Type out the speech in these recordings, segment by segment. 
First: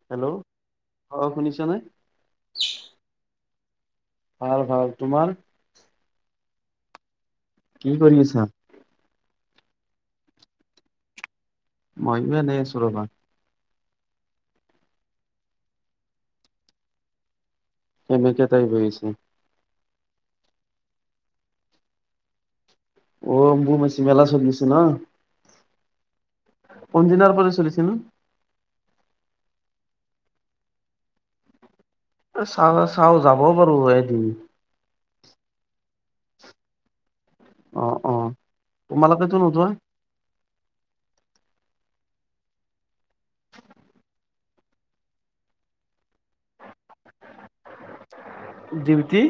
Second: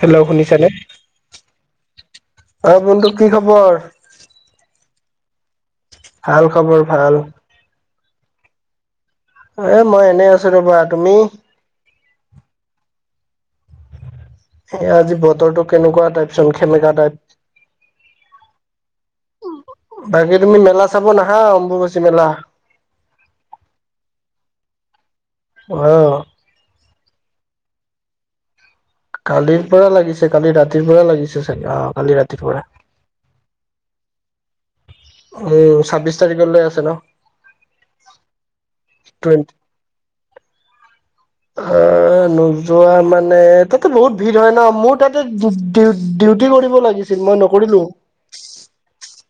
Hello শুনিছ নে অ' শুনিছানে? অ বন্ধু কি খবৰ? খবৰ ভাল ভাল তোমাৰ? ভাল খবৰ ভাল। কি কৰি আছা? এ মই এনেই আছো ৰবা তুমি মইনো এনে আছো ৰবা। এ আজি বতৰটো কেনেকুৱা টাইপ চোন সেমেকা টাইপ। কেনেকে তাই বহিছে বাকী তুমি মেলা চাব নাহা অম্বুবাচী মেলা। অম অম্বুবাচী মেলা চলি আছে ন। অ পঞ্জিনাৰ পৰা চলিছিল। কালিৰ পৰা লাগিছে কালি ৰাতিৰ পৰা লাগিছে চাগে, অহ। এ চা চাও যাব পাৰো এদিন উম ছাব্বিশ তাৰিখলৈ আছে ন। অ অ তোমালোকেতো টুৱেণ্টি নোযোৱা? অ নোযোৱা মানে তাতে বহুত ভিৰ হয় ন মোৰ তাতে ডিও ডিও ডিউটি কৰিব লাগিছিল মই নকৰিলো। ডিউটি?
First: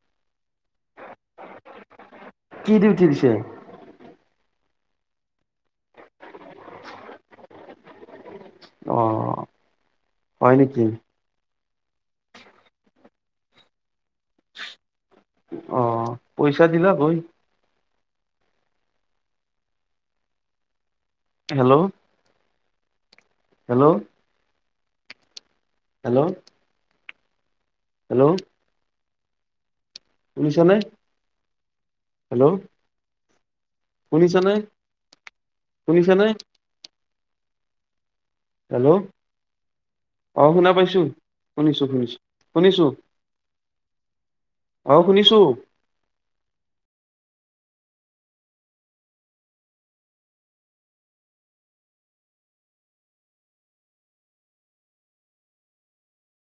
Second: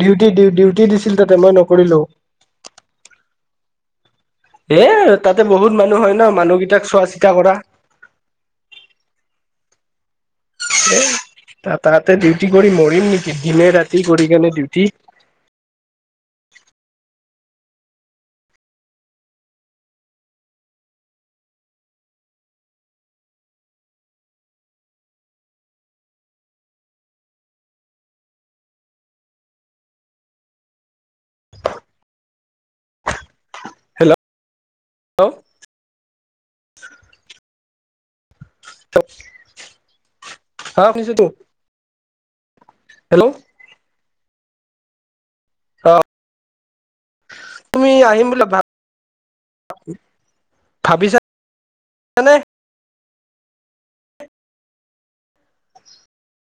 ডিউটি ডিউটি দিছিল তাতে, মই নকৰিলো। কি ডিউটি দিছে? এ তাতে বহুত মানুহ হয় ন মানুহকেইটাক চোৱা চিতা কৰা। অহ। হয় নেকি? তাতে ডিউটি কৰি মৰিম নেকি, দিনে ৰাতি কৰি কেনে ডিউটি অ পইচা দিলাক হৈ হেল্ল'। হেল্ল'। হেল্ল'। হেল্ল'। শুনিছানে? হেল্ল'। হেল্ল' শুনিছা নে অ শুনিছা নে? হেল্ল', অ শুনা পাইছো, শুনিছো তো। শুনিছো শুনিছো। শুনিছো। হেল্ল' অহ শুনিছো। অ তুমি আহিম বুলি ভাব ভাবিছানে আ [inaudible]